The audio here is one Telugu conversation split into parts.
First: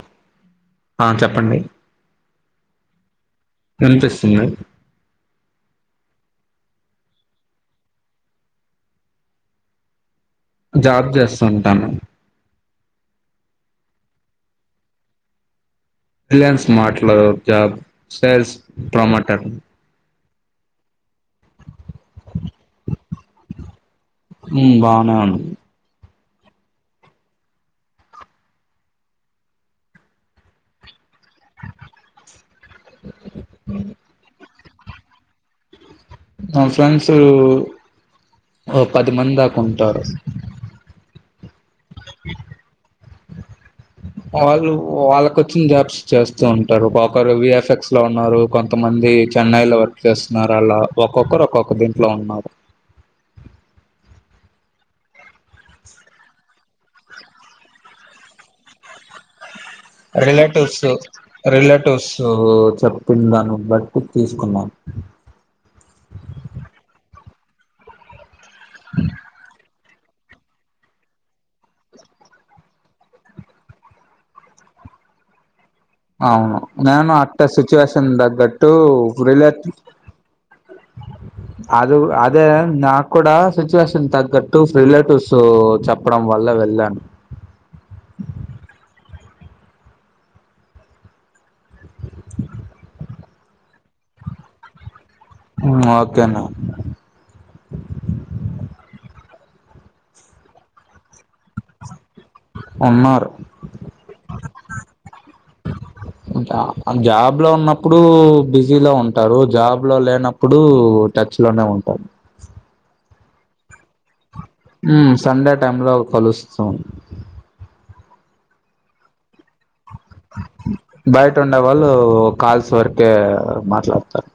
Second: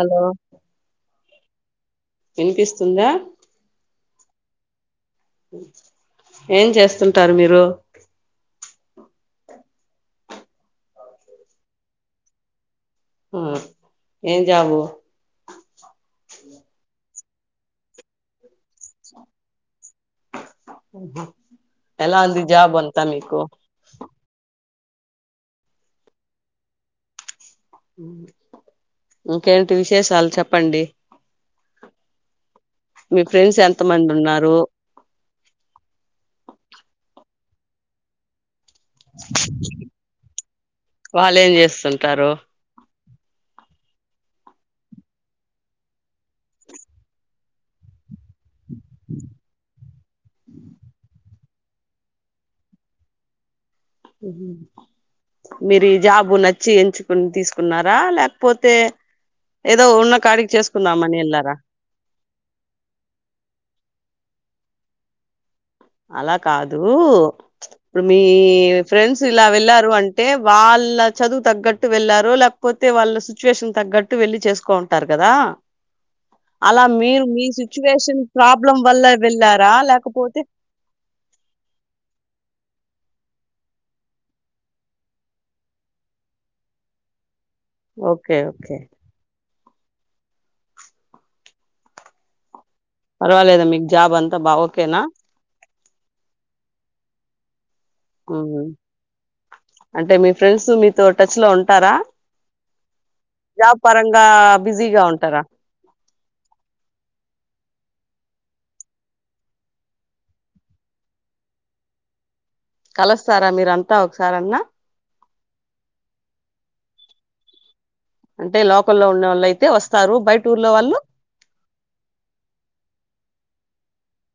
హలో ఆ చెప్పండి వినిపిస్తుందా వినిపిస్తుంది ఏం చేస్తుంటారు మీరు జాబ్ చేస్తా ఉంటాను ఆ ఏం జాబ్ యు రిలయన్స్ మార్ట్ లో జాబ్ సేల్స్ ప్రమాటర్ ఎలా అంది జాబ్ అంతా మీకు ఉ బానే ఉంది ఇంకేంటి విశేషాలు చెప్పండి మీ ఫ్రెండ్స్ ఎంత మంది ఉన్నారు నా ఫ్రెండ్స్ ఓ పది మంది దాకా ఉంటారు వాళ్ళు ఏం చేస్తుంటారు వాళ్ళు వాళ్ళకొచ్చిన జాబ్స్ చేస్తూ ఉంటారు ఒ ఒకరు విఎఫ్ఎక్స్ లో ఉన్నారు కొంతమంది చెన్నై లో చేస్తున్నారు అలా ఒక్కొక్కరు ఒక్కొక్కరు దీంట్లో ఉన్నారు మరి జాబు నా చే ఎంచుకుని తీసుకున్నారా లేకపోతే ఏదో ఉన్న కాడికి రిలేటివ్స్ చేసుకుందామని వెళ్ళారా రిలేటివ్స్ చెప్తుంది దాన్ని బట్ కుత్ తీసుకున్నా అలా కాదు ఇప్పుడు మీ ఫ్రెండ్స్ ఇలా వెళ్ళారు అంటే వాళ్ళ చదువు తగ్గట్టు వెళ్లారు లేకపోతే వాళ్ళ సిచ్యువేషన్ తగ్గట్టు వెళ్లి చేసుకోం టారు కదా అవును అలా నేను మీరు మీ అట్ట సిచ్యువేషన్ తగ్గట్టు ప్రాబ్లం వల్ల రిలేట్ వెళ్ళారా లేకపోతే అది అదే నాకు కూడా సిచ్యువేషన్ తగ్గట్టు రిలేటివ్స్ చెప్పడం వల్ల వేలం ఓకే ఓకే పర్వాలేదా మీకు జాబ్ అంతా బా ఓకేనా ఉ ఓకే అన్న హ్మ్. అంటే మీ ఫ్రెండ్స్ మీతో, టచ్ లో ఉంటారా? ఉన్నారు జాబ్ పరంగా బిజీగా ఉంటారా జాబ్ లో ఉన్నప్పు ఇప్పుడు బిజీలో ఉంటారు, జాబ్ లో లేనప్పుడు టచ్ లోనే ఉంటారు. కలుస్తారా మీరంతా, ఒకసారాన్నా. సండే టైంలో కలుస్తూన్, అంటే లోకల్లో ఉన్నోళ్ అయితే ఓస్త్, బయట ఉండేవాళ్ళు, కాల్స్ వరకే మాట్లాడతార్.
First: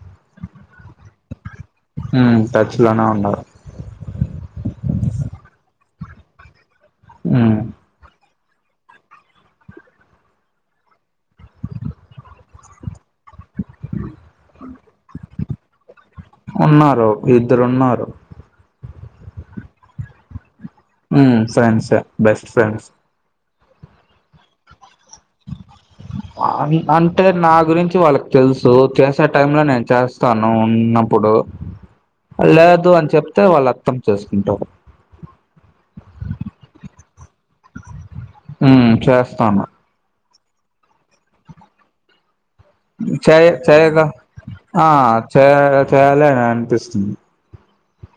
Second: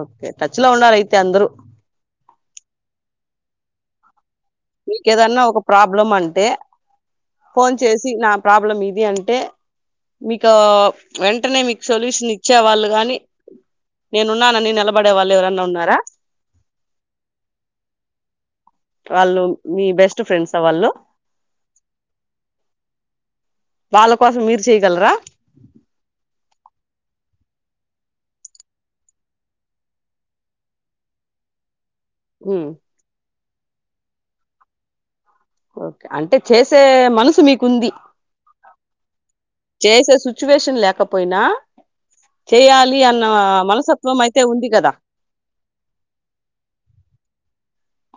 ఓకే, టచ్ లో ఉన్నారైతే అందరు. ఉమ్ టచ్ లోనే ఉన్నారు. మీకేదన్నా ఒక ప్రాబ్లం అంటే, ఫోన్ చేసి నా ప్రాబ్లం ఇది అంటే, మీకో, వెంటనే మీకు సొల్యూషన్ ఇచ్చే వాళ్ళు గాని, నేనున్నానని నిలబడే వాళ్ళు, ఎవరన్నా ఉన్నారా? ఉన్నారు, ఇద్దరున్నారు. వాళ్ళు, మీ బెస్ట్ ఫ్రెండ్స్. ఉమ్ ఫ్రెండ్సే, బెస్ట్ ఫ్రెండ్స్. వాళ్ళ కోసం, మీర్ చేయ్గలరా. ఆ నీ అంటే నా గురించి వాళ్ళకి తెల్సు, చేసే టైం లో నేన్ చేస్తాను, ఉన్నప్పుడ్ డు. లేదు అని చెప్తే వాళ్ళు అత్తం చేసుకుంటారు. ఓకే. అంటే చేసే మనసు మీక్ ఉంది. ఉమ్ చేస్తాను చేసే సిచ్యువేషన్ లేకపోయినా, చేయ్యలి అన్న, చేయ చేయగా మనసత్వం అయితే ఉంది ఆ కదా. చేయ చేయాలి అని అనిపిస్తుంది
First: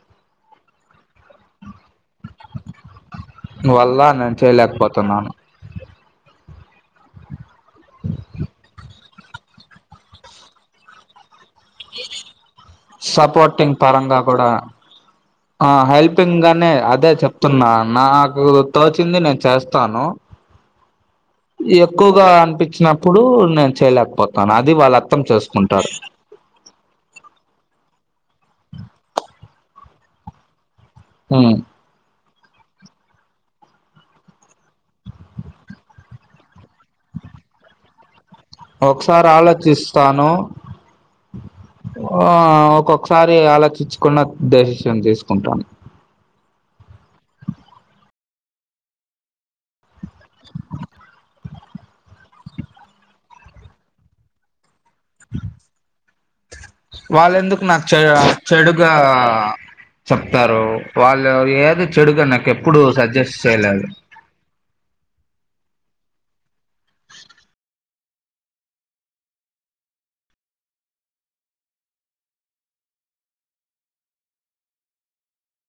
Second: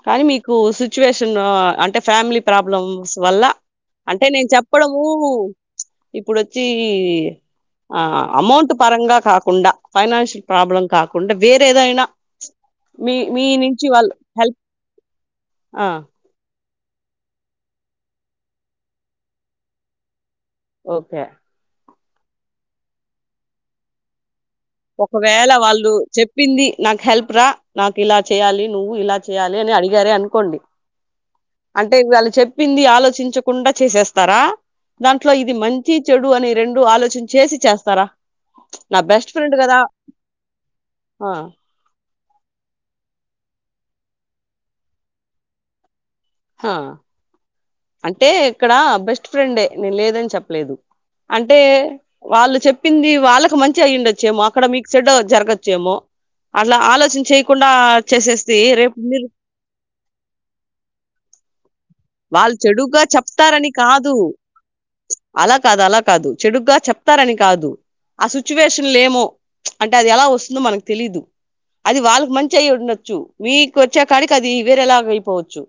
కానీ మీకు సిచ్యువేషను అంటే, ఫ్యామిలీ ప్రాబ్లమ్స్ వల్ల, వల్ల అంటే నేను చెప్పడము చేయలేకపోతున్నాను ఇప్పుడ్ చీ, ఆ అమౌంట్ పరంగా కాకుండా, ఫైనాన్షియల్ ప్రాబ్లం కాకుండా వేరేదైనా మీ, మీ సపోర్టింగ్ నుంచి వాళ్ళు పరంగా కూడా హెల్ప్ ఆ హెల్పింగనే, అదే చెప్తున్నా, నాకు తోచింది నేన్ చేస్తాను. ఓకే. ఎక్కువగా అనిపించినప్పుడు, నేన్ చేయలేకపోత్ ఒకవేళ వాళ్ళు చెప్పింది, నాక్ హెల్ప్ రా నాకు ఇలా చేయ్యాలి, నువ్వు ఇలా చేయ్యాలి అని అడిగారే అనుకోండి, ఉమ్, అంటే వాళ్ళు చెప్ ప్పింది, ఆలోచించకుండా చేసేస్తారా. దాంట్లో ఇది మంచి, చెడు అని రెండు ఆలోచన్ చేసి చేస్తారా. నా ఒక్సారి బెస్ట్ ఫ్రెండ్ కదా ఆలోచిస్తాను. ఆ, ఆ ఒక్కొక్కసారి ఆలోచిచ్చుకున్న డెశిషన్ తీసుకుంటాను. హా, అంటే ఇక్కడ బెస్ట్ ఫ్రెండే, నేన్ లేదని చెప్పలేదు. అంటే, వాళ్ళు చెప్పింది వాళ్ళక్ మంచి అయ్యుండొచ్చేమో, అక్కడ మీక్ చేడో జరగచ్చేమో. అట్లా ఆలోచన వాళ్ ఎందుకు చేయకుండా నాకు చెడు, చేసేస్తే చెడుగా రేపు మీరు చెప్తారు. వాళ్ ళ్ళు ఏది. చెడుగా నాకు వాళ్ ఎప్పుడు చెడుగా సజెస్ట్ చెప్తారని చేయలేదు కాదు, అలా కాద్, అలా కాదు. చెడుగా చెప్తారని కాదు. ఆ సిచ్యువేషన్ లేమో, అంటే అది ఎలా వస్తుందో మనక్ తెలీదు. అది వాళ్ళకి మంచి అయ్యుండొచ్చు. మీకు వచ్చే కాడికి అది, వేరేలాగ అయిపోవచ్చు.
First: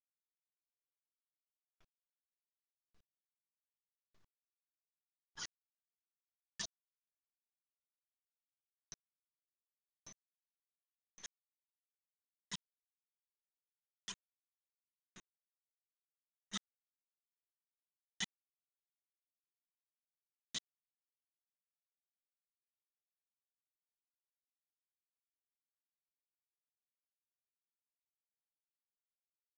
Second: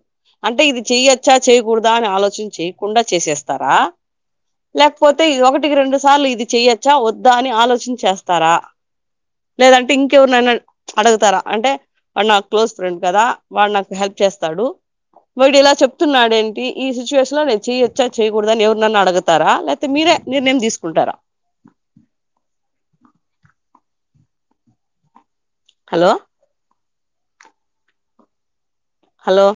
అంటే ఇది చెయచ్చా, చేయ్యకూడదా అని ఆలోచన చేయకుండా చేసేస్తారా. లేక్పోతే, ఇది ఒకటికి రెండు సార్లు ఇది చెయొచ్చా, వద్దా అని ఆలోచిన్ చేస్తారా. లేదంటే ఇంకెవరినైనాన్ అడుగుతారా. అంటే వాడు నా క్లోజ్ ఫ్రెండ్ కదా, వాడు నాకు హెల్ప్ చేస్తాడు. వీడ్ ఇలా చెప్ తున్నాడెంటి. ఈ సిచ్యువేషన్ లో నేన్ చేయొచ్చా, చేయకూడదని ఎవర్నాన్నా అడుగతారా. లేకతే మీరే నిర్ణయం తీసుకుంటా టారా. Hello hello